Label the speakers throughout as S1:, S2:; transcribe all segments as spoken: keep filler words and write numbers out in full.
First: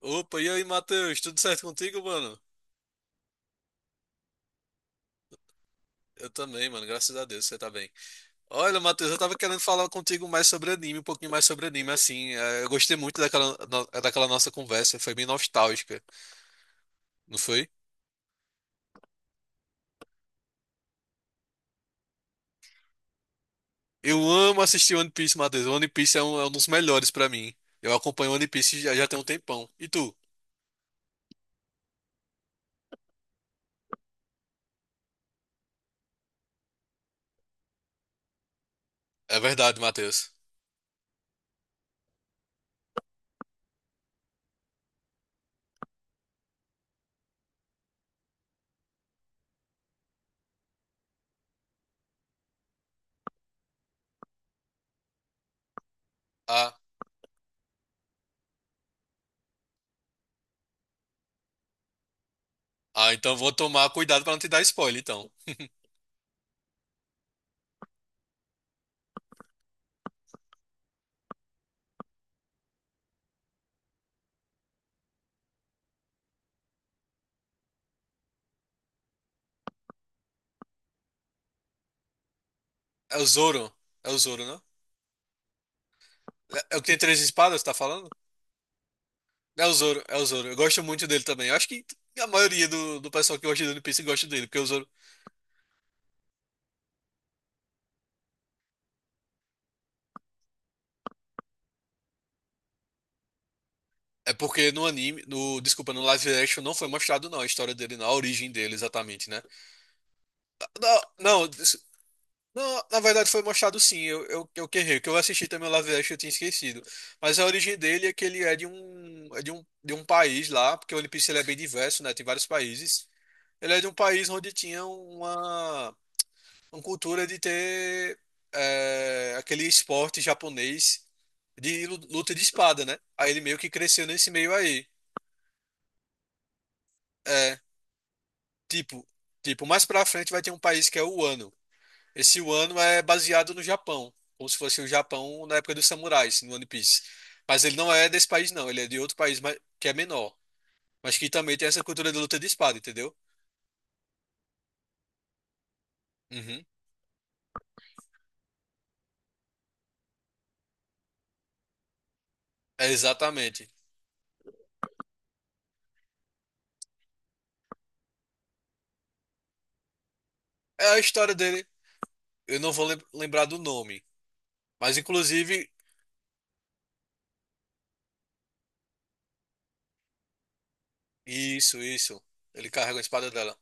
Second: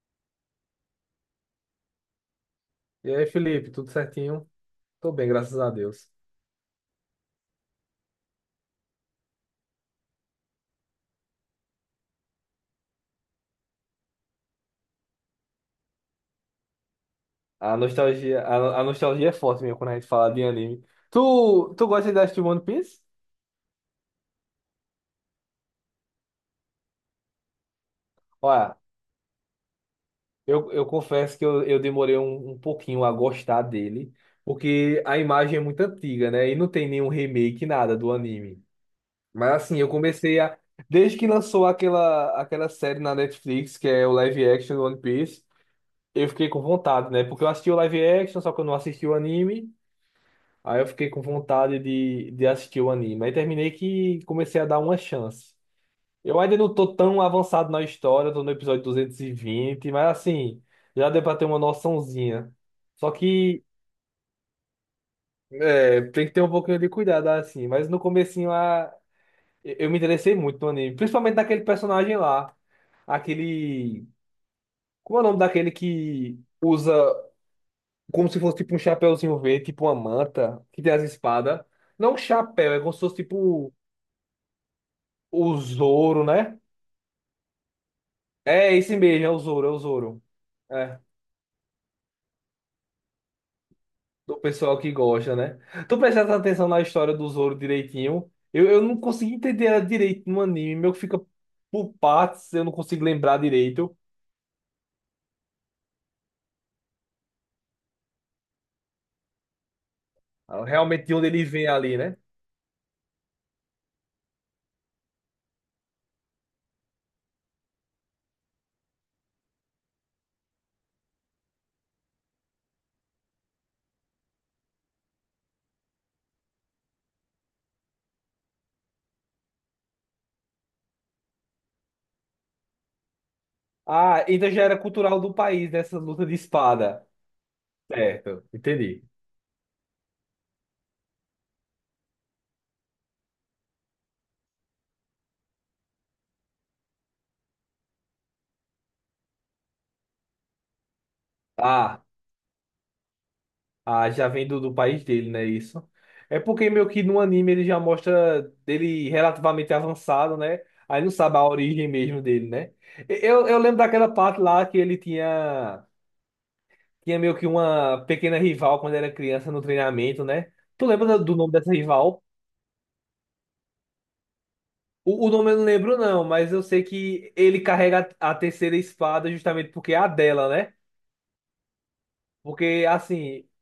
S1: Opa, e aí, Matheus? Tudo certo contigo, mano?
S2: E aí, Felipe, tudo certinho? Tô bem, graças a Deus.
S1: Eu também, mano. Graças a Deus, você tá bem. Olha, Matheus, eu tava querendo falar contigo mais sobre anime, um pouquinho mais sobre anime, assim. eh, Eu gostei muito daquela, no- daquela nossa conversa, foi bem nostálgica, não foi?
S2: A nostalgia, a, a nostalgia é forte mesmo quando a gente fala de anime. Tu, tu gosta de assistir One Piece?
S1: Eu amo assistir One Piece, Matheus. One Piece é um, é um dos melhores pra mim. Eu acompanho One
S2: Olha,
S1: Piece já, já tem um tempão. E tu?
S2: eu, eu confesso que eu, eu demorei um, um pouquinho a gostar dele, porque a imagem é muito antiga, né? E não tem nenhum remake, nada do anime.
S1: É
S2: Mas
S1: verdade,
S2: assim, eu
S1: Matheus.
S2: comecei a. Desde que lançou aquela, aquela série na Netflix, que é o live action do One Piece, eu fiquei com vontade, né? Porque eu assisti o live action, só que eu não assisti o anime. Aí eu fiquei com vontade de, de assistir o anime. Aí terminei que comecei a dar uma chance. Eu ainda não
S1: Ah,
S2: tô tão avançado na história, tô no episódio duzentos e vinte, mas assim, já deu pra ter uma noçãozinha. Só
S1: ah, então vou
S2: que
S1: tomar cuidado pra não te dar spoiler, então.
S2: é, tem que ter um pouquinho de cuidado, assim. Mas no comecinho a, eu me interessei muito no anime, principalmente naquele personagem lá. Aquele. Como é o nome daquele que usa como se fosse tipo um chapéuzinho verde, tipo uma manta, que tem as espadas? Não um chapéu, é como se
S1: É
S2: fosse
S1: o Zoro.
S2: tipo
S1: É o Zoro, né?
S2: o Zoro, né?
S1: É é o que tem três espadas, tá falando?
S2: É esse mesmo, é o
S1: É
S2: Zoro, é
S1: o
S2: o
S1: Zoro, é
S2: Zoro.
S1: o Zoro. Eu gosto
S2: É,
S1: muito dele também. Eu acho que a maioria do, do pessoal que gosta de One Piece gosta
S2: do
S1: dele, porque o
S2: pessoal
S1: Zoro.
S2: que gosta, né? Tu prestas atenção na história do Zoro direitinho. Eu, eu não consegui entender ela direito no anime, meu que fica por partes, eu não consigo lembrar direito.
S1: É porque no anime, no, desculpa, no live action não foi mostrado não a história dele, não, a origem dele exatamente, né?
S2: Ah,
S1: Não,
S2: realmente de onde ele
S1: não,
S2: vem
S1: des-
S2: ali, né?
S1: não, na verdade foi mostrado sim, eu, eu, eu que errei, que eu assisti também o live action eu tinha esquecido. Mas a origem dele é que ele é de um, é de um, de um país lá, porque o One Piece ele é bem diverso, né? Tem vários países. Ele é de um país onde tinha uma uma cultura de ter é, aquele esporte japonês de lu- luta de espada, né? Aí ele meio que cresceu
S2: Ah,
S1: nesse
S2: então
S1: meio
S2: já era
S1: aí.
S2: cultural do país, né? Essa luta de espada.
S1: É,
S2: Certo, entendi.
S1: tipo, tipo, mais pra frente vai ter um país que é o Wano. Esse Wano é baseado no Japão, como se fosse o Japão na época dos samurais, no One Piece. Mas ele não é desse país, não. Ele é de outro país mas- que é menor, mas que também tem essa
S2: Ah.
S1: cultura de luta de espada, entendeu?
S2: Ah, já vem do, do país dele, né? Isso. É
S1: Uhum.
S2: porque meio que no anime ele já mostra dele relativamente avançado, né? Aí não sabe a origem mesmo dele, né?
S1: É
S2: E- Eu, eu
S1: exatamente.
S2: lembro daquela parte lá que ele tinha, tinha meio que uma pequena rival quando era criança no treinamento, né?
S1: É
S2: Tu
S1: a
S2: lembra do
S1: história
S2: do nome
S1: dele.
S2: dessa rival?
S1: Eu não vou lem- lembrar do nome. Mas,
S2: O, o nome eu não
S1: inclusive,
S2: lembro, não, mas eu sei que ele carrega a, a terceira espada justamente porque é a dela, né?
S1: isso, isso. Ele
S2: Porque,
S1: carrega a espada
S2: assim,
S1: dela.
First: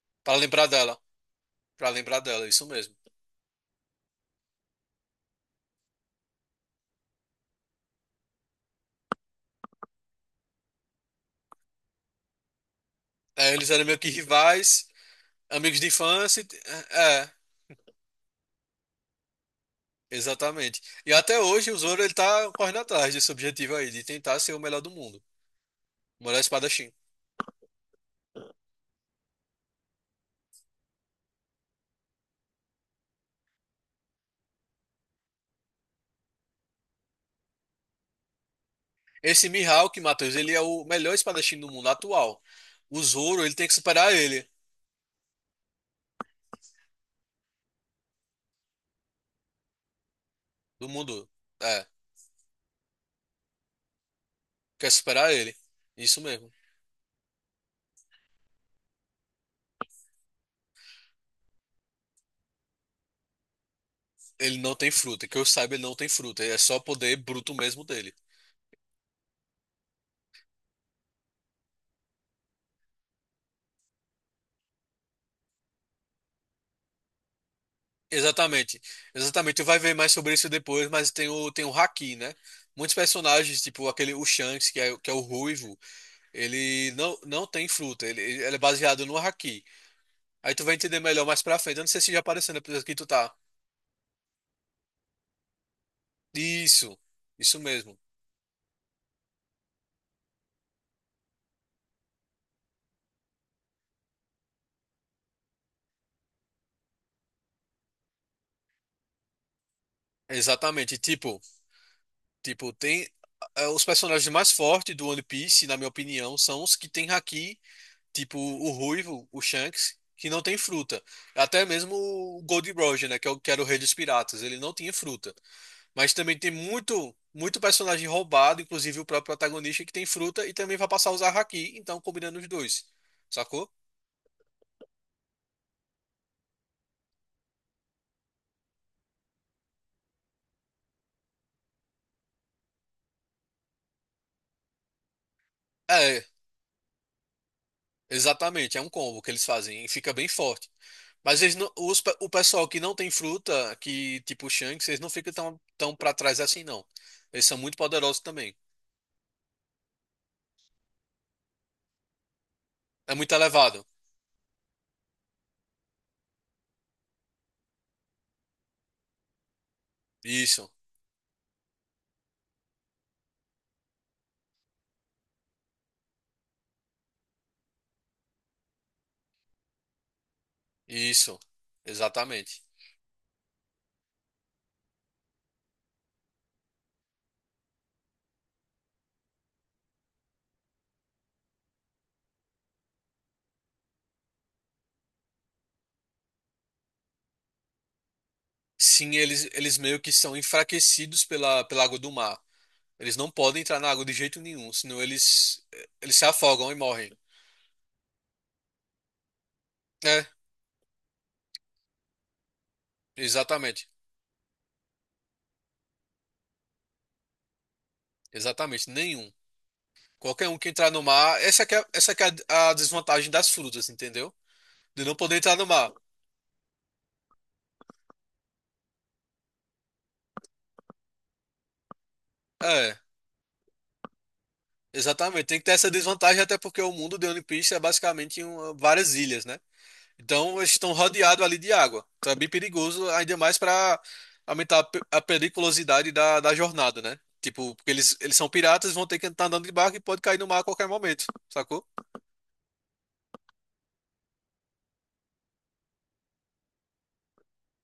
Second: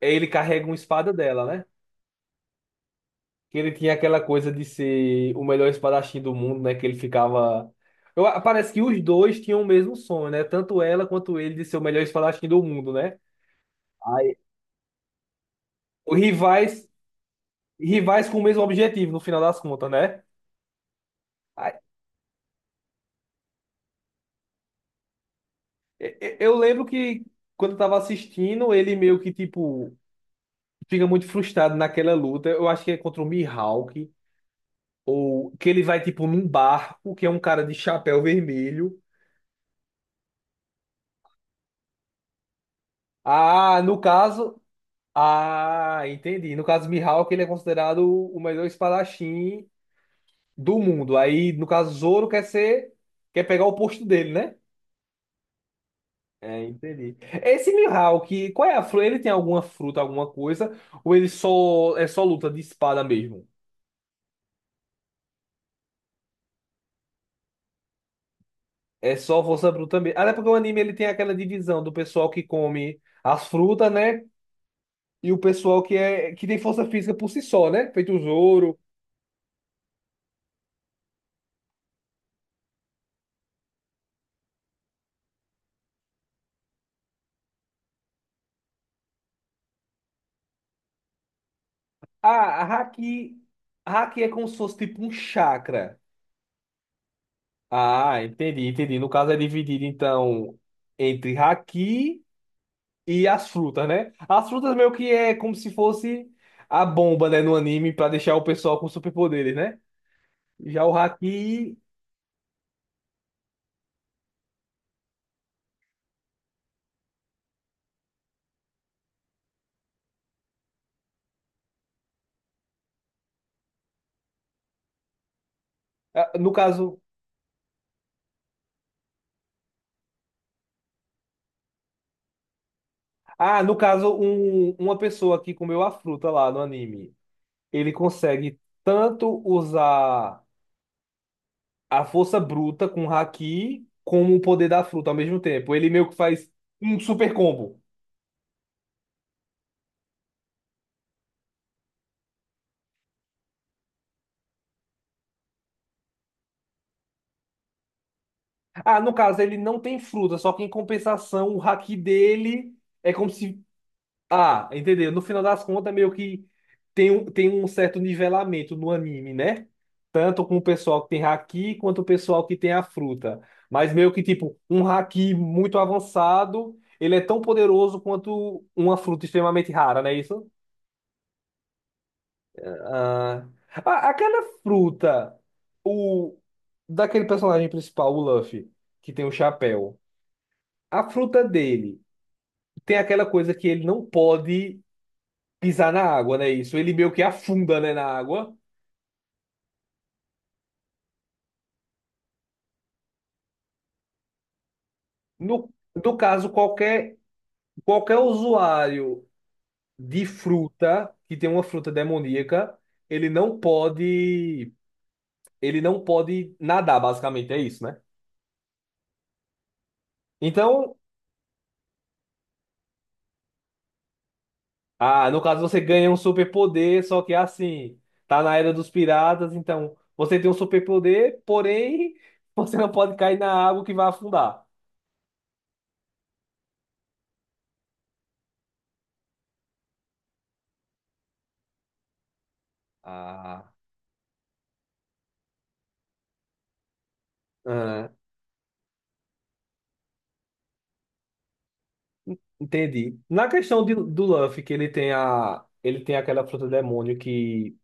S2: ele
S1: Pra lembrar
S2: carrega uma
S1: dela.
S2: espada dela, né?
S1: Pra lembrar dela, isso mesmo.
S2: Que ele tinha aquela coisa de ser o melhor espadachim do mundo, né? Que ele ficava. Eu, parece que os dois tinham o mesmo sonho, né? Tanto ela quanto ele de ser o melhor espadachim do mundo, né?
S1: É, eles eram meio que
S2: Aí,
S1: rivais, amigos de
S2: os
S1: infância. E
S2: rivais,
S1: É, é,
S2: rivais com o mesmo objetivo, no final das contas, né?
S1: exatamente. E até hoje
S2: Aí,
S1: o Zoro ele tá correndo atrás desse objetivo aí, de tentar ser o melhor do mundo.
S2: e-
S1: O
S2: e-
S1: melhor
S2: Eu lembro
S1: espadachim.
S2: que quando eu tava assistindo, ele meio que, tipo, fica muito frustrado naquela luta. Eu acho que é contra o Mihawk, ou que ele vai, tipo, num barco, que é um cara de chapéu vermelho.
S1: Esse Mihawk, Matheus, ele é o melhor espadachim do mundo atual. O Zoro, ele tem que
S2: Ah, no
S1: superar ele.
S2: caso. Ah, entendi. No caso, Mihawk, ele é considerado o melhor espadachim do
S1: Do
S2: mundo.
S1: mundo.
S2: Aí, no
S1: É,
S2: caso, Zoro quer ser, quer pegar o posto dele, né?
S1: quer superar ele. Isso mesmo.
S2: É, entendi. Esse Mihawk, qual é a fruta? Ele tem alguma fruta, alguma coisa? Ou ele só é só luta de espada mesmo?
S1: Ele não tem fruta. Que eu saiba, ele não tem fruta. É só poder bruto mesmo dele.
S2: É só força bruta mesmo. Até porque o anime ele tem aquela divisão do pessoal que come as frutas, né? E o pessoal que é que tem força física por si só, né? Feito o Zoro.
S1: Exatamente, exatamente. Tu vai ver mais sobre isso depois, mas tem o, tem o Haki, né? Muitos personagens, tipo aquele o Shanks, que é, que é o ruivo, ele não, não tem fruta, ele, ele é baseado no Haki. Aí tu vai entender melhor mais pra frente. Eu não sei se já apareceu na
S2: Ah, a
S1: episódio que tu tá.
S2: Haki, a Haki é como se fosse tipo um chakra.
S1: Isso, isso mesmo.
S2: Ah, entendi, entendi. No caso é dividido, então, entre haki e as frutas, né? As frutas meio que é como se fosse a bomba, né, no anime, pra deixar o pessoal com superpoderes, né? Já o
S1: Exatamente. Tipo,
S2: haki,
S1: tipo, tem. eh, Os personagens mais fortes do One Piece, na minha opinião, são os que têm Haki. Tipo o ruivo, o Shanks, que não tem fruta. Até mesmo o Gold Roger, né, que é o, que era o rei dos piratas, ele não tinha fruta. Mas
S2: ah,
S1: também tem
S2: no caso...
S1: muito muito personagem roubado, inclusive o próprio protagonista que tem fruta e também vai passar a usar haki, então combinando os dois.
S2: Ah,
S1: Sacou?
S2: no caso, um, uma pessoa que comeu a fruta lá no anime, ele consegue tanto usar a força bruta com o haki, como o poder da fruta ao mesmo tempo. Ele meio que
S1: É,
S2: faz um super combo.
S1: exatamente, é um combo que eles fazem e fica bem forte. Mas eles não- os pe- o pessoal que não tem fruta, que tipo o Shanks, eles não ficam tão, tão para trás assim, não. Eles são muito poderosos também.
S2: Ah, no caso, ele não tem fruta, só que em compensação, o haki dele é
S1: É
S2: como
S1: muito
S2: se.
S1: elevado.
S2: Ah, entendeu? No final das contas, meio que tem um, tem um certo nivelamento no anime, né? Tanto com o
S1: Isso.
S2: pessoal que tem haki, quanto o pessoal que tem a fruta. Mas meio que, tipo, um haki muito avançado, ele é tão poderoso quanto uma fruta extremamente rara, não é isso?
S1: Isso, exatamente.
S2: Ah, a- aquela fruta, o daquele personagem principal, o Luffy, que tem o chapéu. A fruta dele. Tem aquela coisa que ele não pode pisar na água, né? Isso, ele meio que afunda, né, na água.
S1: Sim, eles, eles meio que são enfraquecidos pela, pela água do mar. Eles não podem entrar na água de jeito nenhum, senão eles,
S2: No,
S1: eles
S2: no
S1: se
S2: caso,
S1: afogam e morrem.
S2: qualquer, qualquer usuário de
S1: É,
S2: fruta que tem uma fruta demoníaca, ele não
S1: exatamente.
S2: pode, ele não pode nadar, basicamente, é isso, né?
S1: Exatamente, nenhum. Qualquer um que entrar
S2: Então,
S1: no mar, essa que é, essa que é a, a desvantagem das frutas, entendeu? De não
S2: ah,
S1: poder
S2: no
S1: entrar
S2: caso
S1: no
S2: você
S1: mar.
S2: ganha um superpoder, só que é assim, tá na era dos piratas, então você tem um superpoder, porém você não
S1: É,
S2: pode cair na água que vai afundar.
S1: exatamente. Tem que ter essa desvantagem até porque o mundo de One Piece é basicamente uma- várias ilhas, né? Então, eles estão rodeados ali de água. Então, é bem perigoso, ainda mais
S2: Ah,
S1: para aumentar a pe- a periculosidade da, da jornada, né? Tipo, porque
S2: ah,
S1: eles, eles são piratas, vão ter que estar andando de barco e pode cair no mar a qualquer momento, sacou?
S2: Entendi. Na questão de- do Luffy, que ele tem a, ele tem aquela fruta demônio que,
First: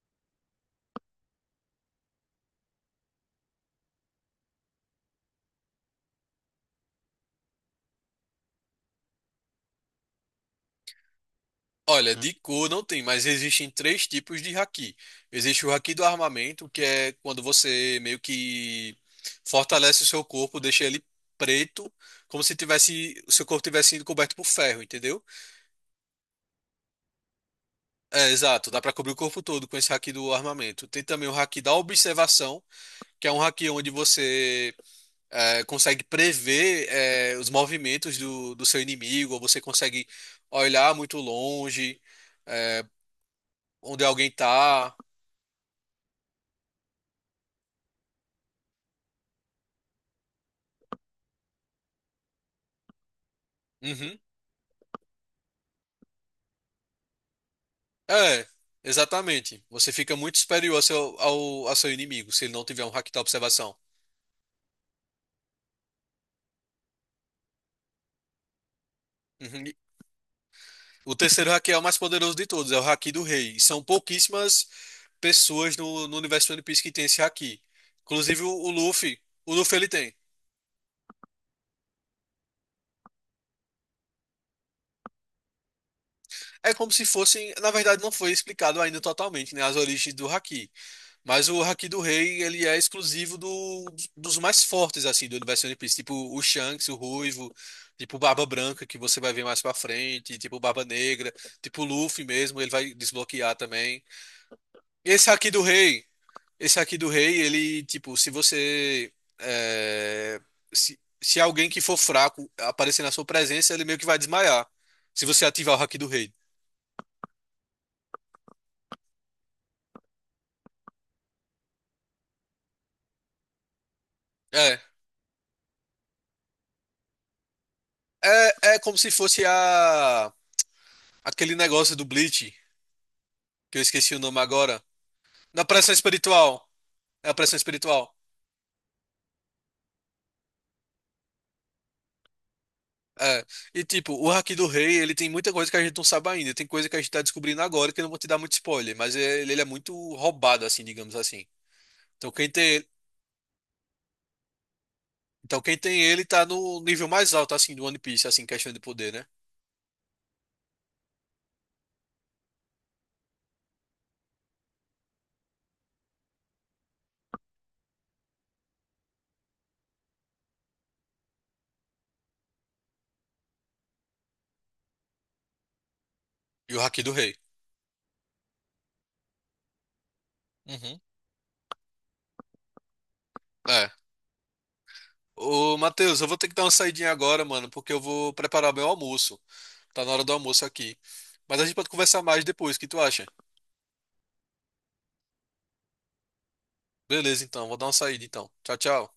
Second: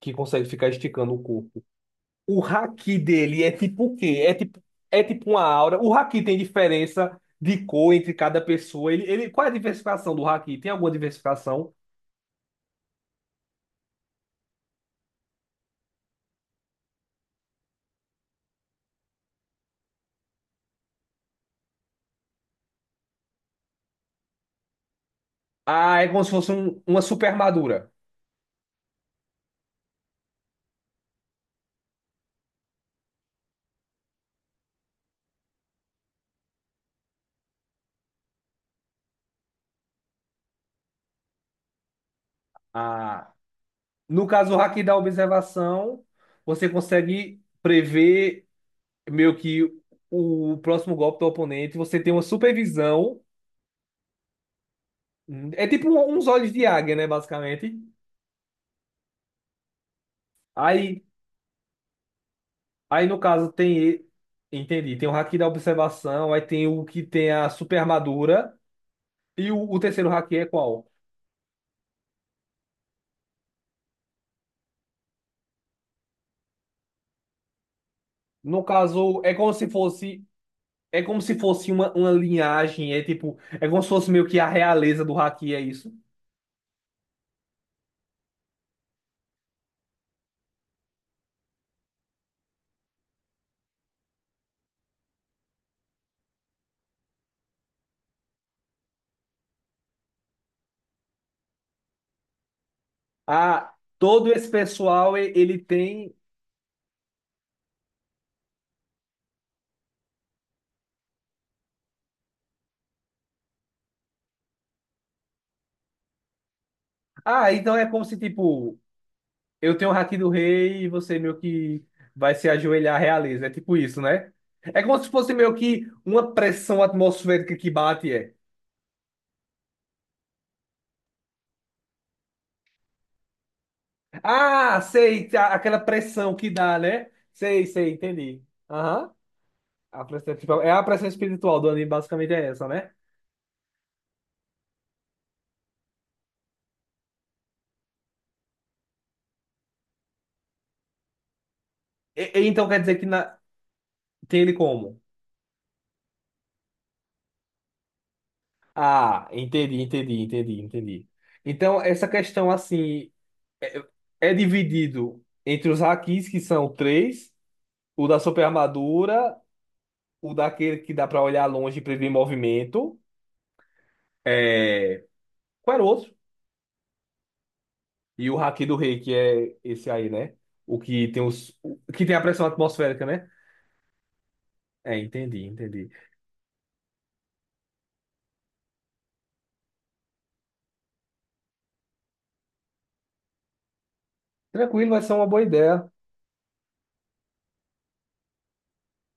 S2: que consegue ficar esticando o corpo. O haki dele é tipo o quê? É tipo, é tipo uma aura. O haki tem diferença de cor entre cada pessoa. Ele, ele, qual é a diversificação do haki? Tem alguma diversificação?
S1: Olha, de cor não tem, mas existem três tipos de haki. Existe o haki do armamento, que é quando você meio que fortalece o seu corpo, deixa ele preto, como se tivesse, o seu corpo tivesse sido coberto por ferro, entendeu?
S2: Ah, é como se fosse um- uma super armadura.
S1: É, exato, dá pra cobrir o corpo todo com esse haki do armamento. Tem também o haki da observação, que é um haki onde você é, consegue prever é, os movimentos do, do seu inimigo, ou você consegue olhar muito longe, é,
S2: Ah,
S1: onde
S2: no
S1: alguém
S2: caso, o haki
S1: tá.
S2: da observação, você consegue prever meio que o próximo golpe do oponente. Você tem uma supervisão.
S1: Uhum.
S2: Hum, É tipo um- uns olhos de águia, né, basicamente.
S1: É, exatamente. Você fica muito superior ao
S2: Aí,
S1: seu, ao, ao seu inimigo se ele não tiver um
S2: aí
S1: hack
S2: no
S1: da
S2: caso
S1: observação.
S2: tem, e- entendi, tem o haki da observação, aí tem o que tem a super armadura e o,
S1: Uhum. E
S2: o terceiro haki é qual?
S1: o terceiro hack é o mais poderoso de todos, é o hack do rei. E são pouquíssimas pessoas no, no universo de One Piece que tem esse hack. Inclusive o,
S2: No
S1: o Luffy.
S2: caso, é como
S1: O
S2: se
S1: Luffy ele tem.
S2: fosse, é como se fosse uma, uma linhagem, é tipo, é como se fosse meio que a realeza do haki, é isso?
S1: É como se fossem. Na verdade, não foi explicado ainda totalmente, né, as origens do hack. Mas o Haki do Rei, ele é exclusivo do, dos mais fortes, assim, do universo One Piece. Tipo o Shanks, o Ruivo, tipo o Barba Branca, que você vai ver mais pra frente, tipo o Barba Negra, tipo o Luffy mesmo, ele vai desbloquear
S2: Ah,
S1: também.
S2: todo esse pessoal
S1: Esse
S2: e-
S1: Haki
S2: ele
S1: do Rei,
S2: tem.
S1: esse Haki do Rei, ele, tipo, se você... é, se, se alguém que for fraco aparecer na sua presença, ele meio que vai desmaiar. Se você ativar o Haki do Rei.
S2: Ah, então é como se tipo eu tenho o haki do rei e você meio que vai se ajoelhar à realeza. É tipo isso, né?
S1: É,
S2: É como se fosse meio que uma pressão atmosférica que bate, é.
S1: é, é como se fosse a, aquele negócio do Bleach, que eu esqueci o nome
S2: Ah,
S1: agora.
S2: sei, a-
S1: Na
S2: aquela
S1: pressão
S2: pressão que
S1: espiritual.
S2: dá, né?
S1: É a pressão
S2: Sei, sei,
S1: espiritual.
S2: entendi. Aham. A pressão, tipo, é a pressão espiritual do anime, basicamente é essa, né?
S1: É. E tipo, o Haki do Rei, ele tem muita coisa que a gente não sabe ainda. Tem coisa que a gente tá descobrindo agora que eu não vou te dar muito spoiler, mas é, ele, ele é muito roubado, assim, digamos assim. Então
S2: E- e
S1: quem
S2: então quer
S1: tem,
S2: dizer que na- tem ele como?
S1: então quem tem ele tá no nível mais alto, assim, do One Piece, assim, questão de poder, né?
S2: Ah, entendi, entendi, entendi, entendi. Então, essa questão, assim, é, é dividido entre os hakis, que são três, o da super armadura, o daquele que dá pra olhar longe e prever movimento. É... Qual era o outro?
S1: E o Haki do Rei.
S2: E o Haki do Rei, que é esse aí, né? O
S1: Uhum.
S2: que tem os... o que tem a pressão atmosférica, né?
S1: É.
S2: É, entendi,
S1: Ô,
S2: entendi.
S1: Matheus, eu vou ter que dar uma saidinha agora, mano, porque eu vou preparar meu almoço. Tá na hora do almoço aqui. Mas a gente pode conversar mais depois, o que tu acha?
S2: Tranquilo, vai ser uma boa ideia.
S1: Beleza, então, vou dar uma saída então. Tchau, tchau.